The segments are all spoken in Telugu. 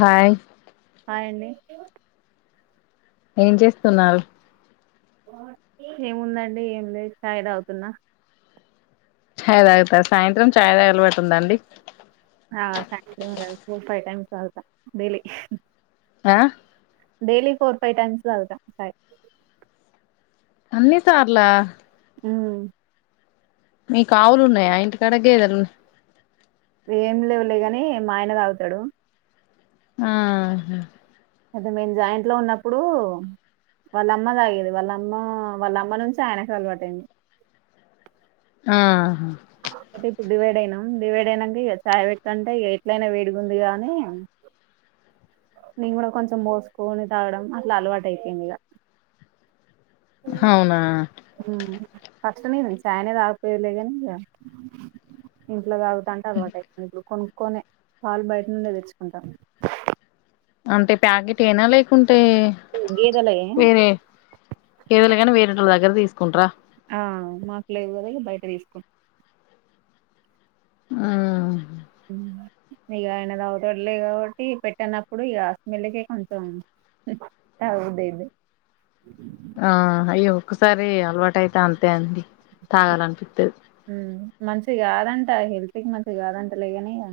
హాయ్ హాయ్ అండి. ఏం చేస్తున్నావ్ ఏముందండి ఏం లేదు చాయ్ దాగుతున్నా. చాయ్ తాగుతారు సాయంత్రం చాయ్ తాగే అలవాటు ఉందా అండి. ఆ సాయంత్రమే గాదు టు ఫైవ్ టైమ్స్ తాగుతా డైలీ. అ డైలీ ఫోర్ ఫైవ్స్ టైమ్స్ దాగుతా చాయ్ అన్ని సార్లా ఉ మీకు ఆవులు ఉన్నాయా ఇంటి కాడ గేదెలు. ఏం లేవులేగాని మాయన తాగుతాడు. ఆ అదే మేము జాయింట్లో ఉన్నప్పుడు వాళ్ళమ్మ తాగేది వాళ్ళమ్మ నుంచి ఆయనకు అలవాటైంది ఆ ఐతే ఇప్డు డివైడ్ అయినాం డివైడ్ అయినాంక ఇగ చాయ్ పెడ్తాంటే ఇగ ఎట్లయినా వేడిగుంది గ అని [inaudible] నేను గూడా కొంచెం బోసుకొని తాగడం అట్లా అలవాటైపోయింది ఇగ హవునా ఊ ఫస్ట్ నేను చాయనే తాగకపోయేలే గానీ ఇగ ఇంట్లో తాగు తంటే అల్వాటైపోయి ఇబ్బుడు కొనుక్కునే పాలు బయట నుండే దేచ్చుకుంటాం అంటే ప్యాకెటేనా లేకుంటే గేదెలయే వేరే ఏదోలే గానీ వేరేటోల్ల దగ్గర దీసుకుంటరా ఆ మాకులేవు గదా ఇగ బయట దీసుకు ఆ ఇగ ఆయన దావుతడలే కాబట్టి పెట్టన్నప్పుడు ఇగ స్మెల్కే కొంచెం తాగబుద్ధి అయ్యిద్ది ఆ అయ్యో ఒక్కసారి అలవాటు అయితే అంతే అండి తాగాలనిపిత్తది ఉ మంచిది గాదంట హెల్త్ కి మంచిది గాదంటలే గాని ఇగ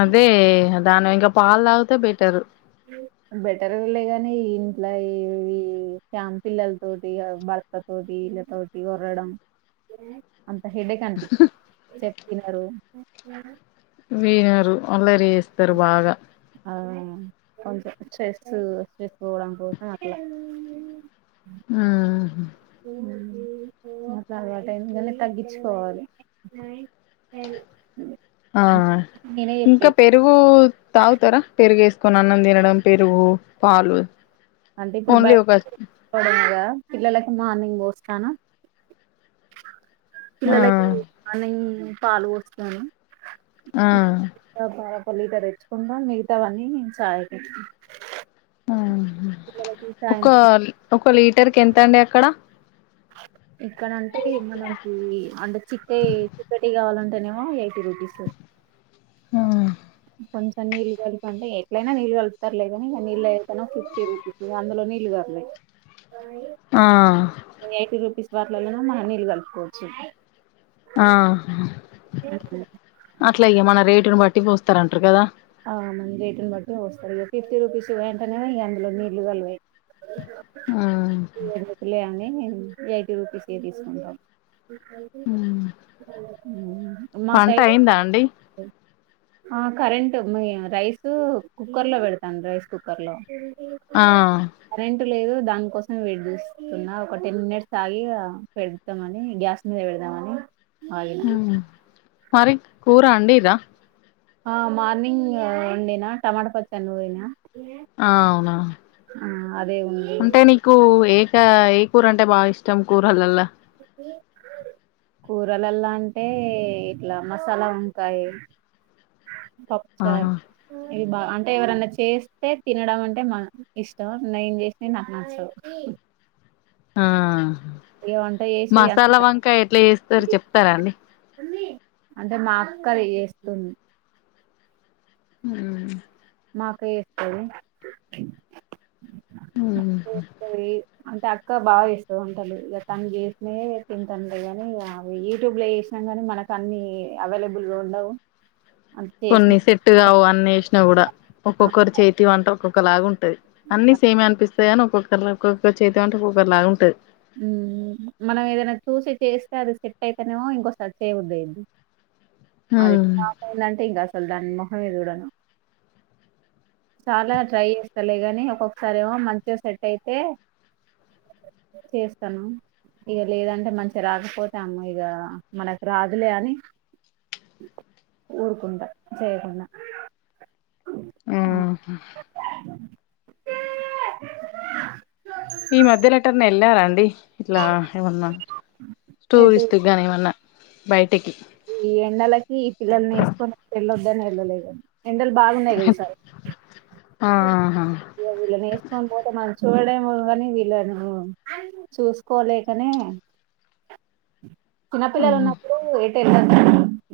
అదే దానివి ఇంక పాల్దాగితే బెటరు బెటరేలే గనీ ఇంట్ల ఇవి ఫ్యామ్ పిల్లల్తోటి అ వాళ్లతోటి ఈల్ల తోటి ఒర్రడం అంత హెడేక్ అనిపి చెప్తినరు వినరు అల్లరి జేస్తరు బాగ అవును కొంచం స్ట్రెస్సూ స్ట్రెస్ పోవడం కోసం అట్ల ఊ [inaudible] అట్ట అలవాటైంది గని తగ్గిచ్చుకోవాలి ఆ ఇంక పె రుగూ తాగుతరా పెరుగేసుకొని అన్నం దినడం పెరుగు పాలు అంటిప్పుడు ఓన్లీ బయటి ఒక ఫుడ్ పడదుగా పిల్లలకు మార్నింగ్ బోస్తాన ఆ పిల్లలకు మార్నింగ్ పాలు పాలు బోస్తాను ఆ గ పాలొక్క లీటరు తెచ్చుకుంటం మిగతావన్నీ చాయకి పిల్లలకి ఒకా సాయంత్రం ఒక లీటర్కెంతండి అక్కడ ఇక్కడంటీ మనకి అంటే చీక్కయి చీక్కటియి కావాలంటెనేమో ఎయిటీ రూపీసు ఆ కొంచం నీళ్ళ గలిపంటె ఎట్లైనా నీళ్ళ కలుపుతరులేగనిగ నీళ్లైతనో ఫిఫ్టీ రూపీ ఇగ అందులో నీళ్లు గల్వయ్ ఆ ఎయిటీ రూపీస్ వాట్లల్లనేమో మనం నీళ్ళు గలుపుకోవచ్చు ఆ హ్ [unintelligible] అట్ల ఇగ మన రేటుని బట్టి పోస్తరంట్రు గద ఆ మన రేటుని బట్టి పోస్తరిగ ఫిఫ్టీ రూపీస్యి అయితేనేమో ఇగందులో నీళ్లుగల్వయ్ ఆ లే అని ఎయిటీ రూపీస్యే తీసుకుంటం మా పంట సైడ్ అయిందా అండి ఆ కరె టుంది రైసు కుక్కర్లో పెడతాను రైస్ కుక్కర్లో ఆ కరెంట్ లేదు దానికోసం వేట్ జేస్తున్న ఒక టెన్ మినిట్స్ ఆగిగ పెడ దమని గ్యాస్ మీద పెడదమని ఉ మరి కూర అండీర ఆ మార్నింగ్ వండినా టమాట పచ్చాడ్ నూరినా అవునా అదే ఉంది అంటే నీ కు ఏక ఏ కూరంటే బాగిష్టం కూరలల్ల [inaudible] కూరలల్లా అంటే ఇట్ల మసాలా వంకాయి పప్ చారు ఆ అంటే ఎవరన్న చేస్తే తినడం అంటే మన ఇష్టం నేను జేషినయ్ నాకు నచ్చవు ఆ ఇగ వంట చేసి మసాలా వంకాయెట్ల ఏస్తరు చెప్తరా అండి అంటే మా అక్కది జేస్తుంది ఊ మా అక్క ఏస్తది [unintelligible] అంటే అక్క బాగా ఏస్తది వంటలు తను జేసాద్ వంటలు తింటండలగాని అవి యూట్యూబ్లా ఏష్ సాగాని మనకు అన్ని అవైలబుల్ గా ఉండవు. అంత చేసిన కొన్ని సెట్టుగావు ఆన్ ఏచ్చినా గూడా ఒక్కొక్కరు చేతి వంట ఒక్కొక్క లాగున్ అన్ని సమే అనిపిస్తాయ అని ఒక్కొక్కరు ఒక్కొక్కరు చేతం అంటే ఒక్కొక్కరిలా ఉంటది. ఉహ్మ్ మనం ఏదైనా చూసి చేస్తారు అది సెట్ అయితేనేమో ఇంకోసారి చేయబుద్ధి అయిది. అద్ పాపైల్ అంటే ఇంగా అసలు దాని ముొఖమే జూడను చాలా ట్రై ఏస్తలే గాని ఒక్కొక్కసారి ఏమో మంచిగా సెట్ అయితే చేస్తను. ఇగా లేదంటే మంచిగా రాకపోతే అమ్మ ఇగా మనకు రాదులే అని ఊరుకుంటా చేయకుండా ఓహ అ ఈ మధ్య ఏటన్నా ఏళ్ళారాండి ఇట్లా ఏమన్నా స్టూర్ ఎటు ఇస్టు. గానెమన్నా బయటికి ఈ ఎండలకి ఈ పిల్లల్ని ఏసుకొని ఏళ్ళొద్దనే ఏళ్ళలేదన్. ఎండలు బాగున్నాయి గా ఈసార్ ఆహా ఇగా వీళ్ళన్ ఏసుకొనిపోతే మంచోడేమో గానీ వీళ్ళను చూసుకోలేకనే కున్నపిల్లలు ఉన్నప్పుడు ఎట్ ఏలోదండి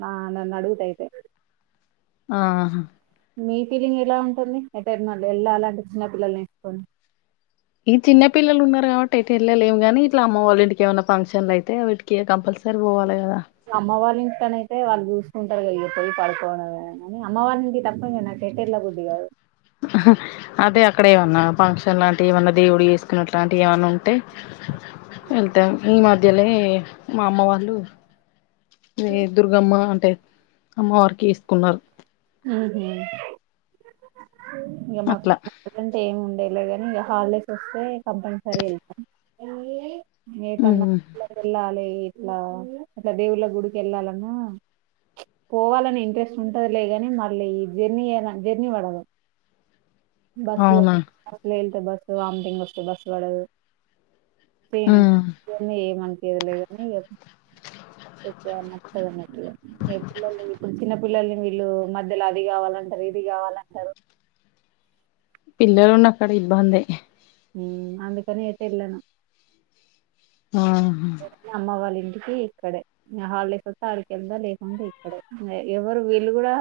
నా నన్ను అడుగుతయితే ఆహా మీ ఫీలింగ్ ఎలా ఉంటుంది. ఎటర్న్ ఏళ్లాలంటే చిన్న పిల్లల్నేసుకొని ఈ చిన్న పిల్లలు ఉన్నారు గవట్టి ఎట్ ఏళ్లలేవ్ గానీ ఇట్లా అమ్మ వాళ్ళ ఇంటికి ఏమైనా ఫంక్షన్లు అయితే కే కంపల్సరీ ఓవాలె గదా అమ్మ వాళ్ళింటికానైతే వాళ్ళు జూసుకుంటారుగా పోయి పడుకోవడంమే అని అమ్మవాళ్ళి ఇంటికి తప్ప ఎట్టేళ్ళబుద్ధి గాదు ఆహా అదే అక్కడ ఏమన్నా ఫంక్షన్ లాంటివి ఏమన్నా దేవుడు ఏసుకున్నట్ అట్లాటియ్ ఏమన్నా ఉంటే ఏళ్తాం ఈ మధ్యలే మా అమ్మ వాళ్ళు. ఏ దుర్గమ్మ అంటే అమ్మ వారికి ఇస్ ఉహుహ్ ఇగా మాక్ అట్లా అంటే ఏమి ఉండేలేగాని ఇగా హాలిడేస్ వస్తే కంపల్సరీ ఏళ్తాం. నేతన్నా ఉమ్ వెళ్ళాలి ఇట్లా ఇట్లా దేవుళ్ళ గుడికి ఏళ్ళాలన్నా పోవాలని ఇంట్రెస్ట్ ఉంటది లే గాని మళ్ళీ ఈ జర్నీ జర్నీ వడదు. బస్ అవునా బస్ లో వెళ్తే బస్సు వామ్ థింగ్ వస్తే బస్ వడదు. పే ఏమి ఉమ్ యేమి ఏం అన్పియలేద్ గానీ ఇగా ఎక్కువ నచ్చదు అన్నట్టు. మీ పిల్లలు ఇప్పుడు చిన్న పిల్లల్ని వీళ్ళు మధ్యలో అది గావాలంటరు ఇది గావాలంటరు పిల్లలు ఉన్న కాడా ఇబ్బందె ఉహ్మ్ అందుకనే ఏటేలను నహా నమ్మా వాళ్ళ ఇంటికి ఇక్కడే. ఇగా హాలిడేస్ వస్తే ఆడికెళ్దా లేకుంటె ఇక్కడె ఎవరు వీళ్ళు కూడా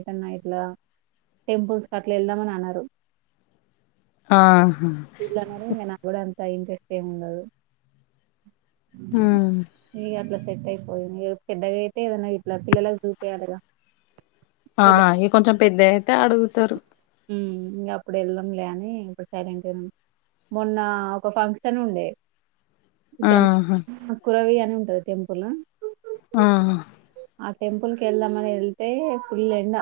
ఎటన్నా ఇట్లా టెంపుల్స్క్ అట్లా ఏళ్దామని అనరు. ఆహా గుడ్లనడం నాకూడా అంత ఇంట్రెస్ట్ ఏమి ఉండదు. ఉమ్ ఇ అట్లా సెట్ అయిపోయింది పెద్దగాయితే ఏమైనా ఇట్లా పిల్లలకు చూపీయాలిగా. ఆ ఇంకొంచెం పెద్ద అయితే అడుగుతారు. ఉమ్ ఇంగ అప్పుడెళ్ళం లే అని ఇప్పుడు సైలెంట్గానే. మొన్న ఒక ఫంక్షన్ ఉండే. ఇక్కడ ఆహా కురవి అని ఉంటది టెంపుల్. ఆ. ఆ టెంపుల్ కి వెళ్దామని వెళ్తే ఫుల్ ఎండ.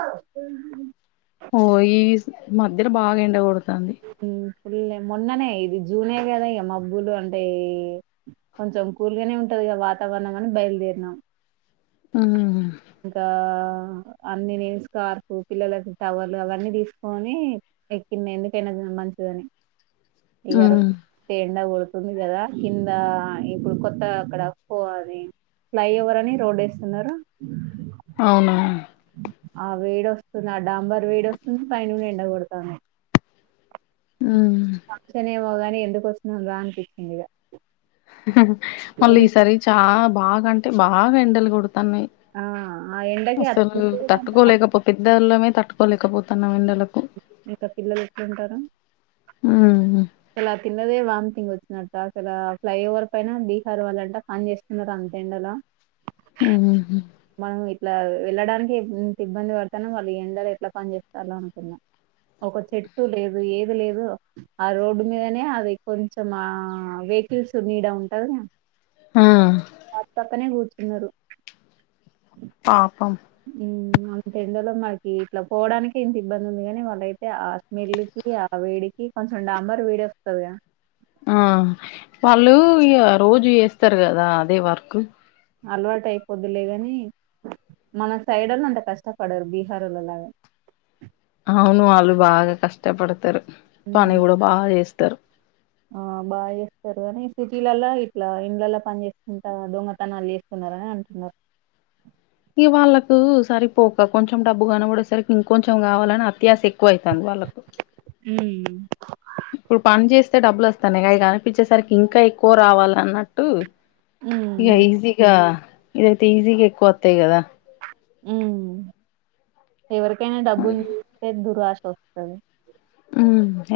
ఓ ఈ మధ్యలో బాగా ఎండకొడుతాంది. పుల్ మొన్ననే ఇది జూనే ఏం కదా మబ్బులు అంటే. కొంచెం కూల్గానే ఉంటదిగ వాతావరణం అని బయలుదేరినాం. ఆ. ఇంకా అన్ని స్కార్ఫ పిల్లలకు టవళ్లు అవన్నీ తీసుకోని. ఎక్కింది ఎందుకైనా మంచిదని ఇగారు. అంటే ఎండ కొడుతుంది కదా కింద ఇప్పుడు కొత్త అక్కడ ప్పు అది. ఫ్లై ఓవర్ అని రోడేస్తున్నరు. ఉ [inaudible] అవునా. ఆ వేడి వస్తుంది ఆ డాంబర్ వేడి వస్తుంది పైన నుండి ఎండగోడతాంది. ఆహ్. ఫంక్షనే మో గాని ఎందుకు వస్తున్నాంరా అనిపించింది ఇగ. ఉహ్ మళ్ళీ ఈసారి చాలా బాగాంటే బాగా ఎండలు కొడతున్నయ్. ఆ ఆ ఎండకి ఆ అసలు తిండి కూడా తట్టుకోలేకపో పెద్దోళ్ళమే తట్టుకోలేక పోతున్నమ్ ఎండలకు. ఇంకా పిల్లలు ఎట్లుంటరు. ఉమ్. ఇలా తిన్నదే వార్మిటింగ్ వచ్చినట్ట అసల ఫ్లైఓవర్ పైన బీహార్ వాళ్లంట పని చేస్తున్నారు అంతెండలా. ఆహ. మనం ఇట్లా వెళ్ళడానికి ఇంత ఇబ్బంది పడతన్నం వాళ్ళు ఎండలు ఎట్లా పని చేేస్తాలో అనుకున. ఒక చెట్టు లేదు ఏది లేదు ఆ రోడ్. మీదనే అది కొంచెం ఆ వెహికిల్స్ నీడ ఉంటది గా. ఆ. మా పక్కనే కూర్చున్నడు. పాపం. ఉమ్ అంతెండలో మనకి ఇట్లా పోవడానికి ఇంత ఇబ్బంది ఉంది కాని వాళ్ళయితే ఆ స్మెల్. కి ఆ వేడికి కొంచెం డాంబర్ వేడి వస్తది గా. ఆ వాళ్ళు ఇగ రోజు యేస్తరు గదా అదే వర్కు. అలవాటు అయిపోద్ లేగని మన సైడోల్లు కష్టపడరు బీహారోల్ల లాగా. అవును వాళ్ళు బాగా కష్టపడతరు ఉమ్, పని గూడా బాగా చేసతారు. ఆ బాగా చేస్తారు అని సిటీలల్ల ఇట్లా ఇండ్లలో పని చేస్తుంటా దొంగతనాలు. స్తున్నారని అంటునరు. ఇగ వాళ్ళకు సరికిపోక కొంచెం డబ్బు కనబడేసరికి ఇంకొంచెం కావాలని అత్యాస ఎక్కువయితాంది వాళ్ళకు. హ్మ్‌. ఇప్పుడు పని చేస్తే డబ్బులు వస్తాన్నాయి అవి కనిపించేసరికి ఇంకా ఎక్కువ రావాల అన్నట్టు. ఉమ్ ఇగ ఉమ్, ఈజీగా ఇదైతే ఈజీగా ఎక్కువ వత్తయి కదా. ఉమ్ ఎవరికైనా అని డబ్బులు జూస్తే దురాశ వస్తది. ఉ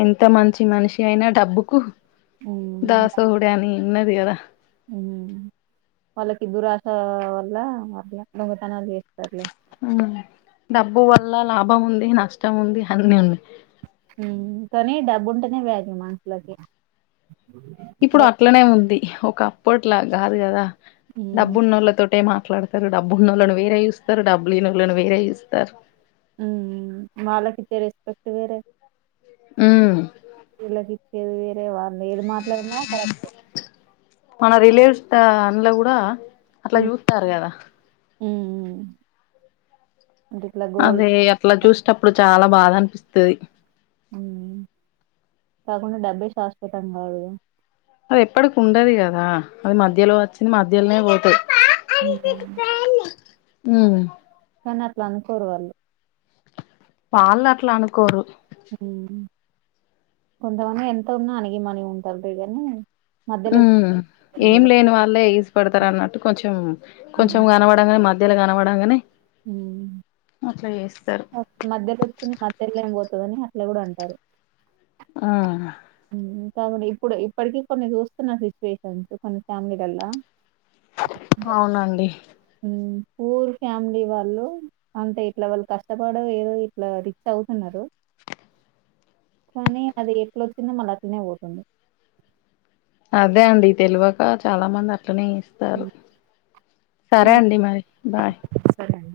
ఎంత మంచి మనిషి అయినా డబ్బుకు దాసోహుడే అని. ఉన్నది కదా. వాళ్ళకి దురాశా వల్ల అట్ల దొంగతనాలు చేస్తరులే. డబ్బు వల్ల లాభం ఉంది, నష్టం ఉంది అన్ని ఉన్నయి. కానీ డబ్బు ఉంటేనే వాల్యూ మనషులకి. ఇప్పుడు అట్లనే ఉంది ఒక అప్పట్లా కాదు కదా ఉమ్, డబ్బున్నోళ్ళతోటె మాట్లాడు రు డబ్బు ఉన్నోళ్ళను వేరే చూస్తరు, డబ్బులేనోళ్ళని వేరే చూస్తరు. వాళ్ళకిచ్చే రిస్పెక్ట్ వేరే. హ్ వీళ్ళకి ఇచ్చది వేరే వాల్ ఏది మాట్లాడినా కరెక్టే. మన రిలేవ్స్ ద అందులో కూడా అట్లా చూస్తాల్లు కదా. ఉ అదే అట్లా చూసేటప్పుడు చాలా బాధ అనిపిస్తది. కాకుండా డబ్బే శాశ్వతం కాదుగా. అది ఎప్పటికి ఉండది గదా అది మధ్యలో వచ్చింది మధ్యల్నే పోతది. మ్ హ్ కనీ అట్ల అనుకోరువాళ్ళు. వాళ్ళట్ల అనుకోరు. కొంతమంది ఎంత ఉన్నా అనిగి మనిగి ఉంటరులే కానీ. ఉ మధ్యలో వచ్చారు ఏం చూడు లేనివాళ్ళే ఎగిసి పడతరు అన్నట్టు కొంచెం కొంచెం కనపడంగనే మ ధ్యలా కనపడంగనే అట్లా చేస్తరు. మధ్యలో వచ్చింది మధ్యల్నే పోతదని అట్లా కూడా అంటరు. ఆ కాకుంటే ఇప్పుడు ఇప్పటికీ కొన్ని చూస్తున్న సిచ్యువేషన్స్ కొన్ని ఫ్యామిలీలల్లా అవునండి. పూర్ ఫ్యామిలీ వాళ్ళు. అంటే ఇట్లా వాళ్ళు కష్టపడో ఏదో ఇట్లా రిచ్ అవుతున్నరు. కానీ అది ఎట్డొచ్చిందో మళ్ళ అట్నే పోతుంది. అదే అండి తెలవక చాలా మంది అట్లనే ఇస్తరు, ఉమ్, మా సరే అండి మరి. బాయ్ సరే అండి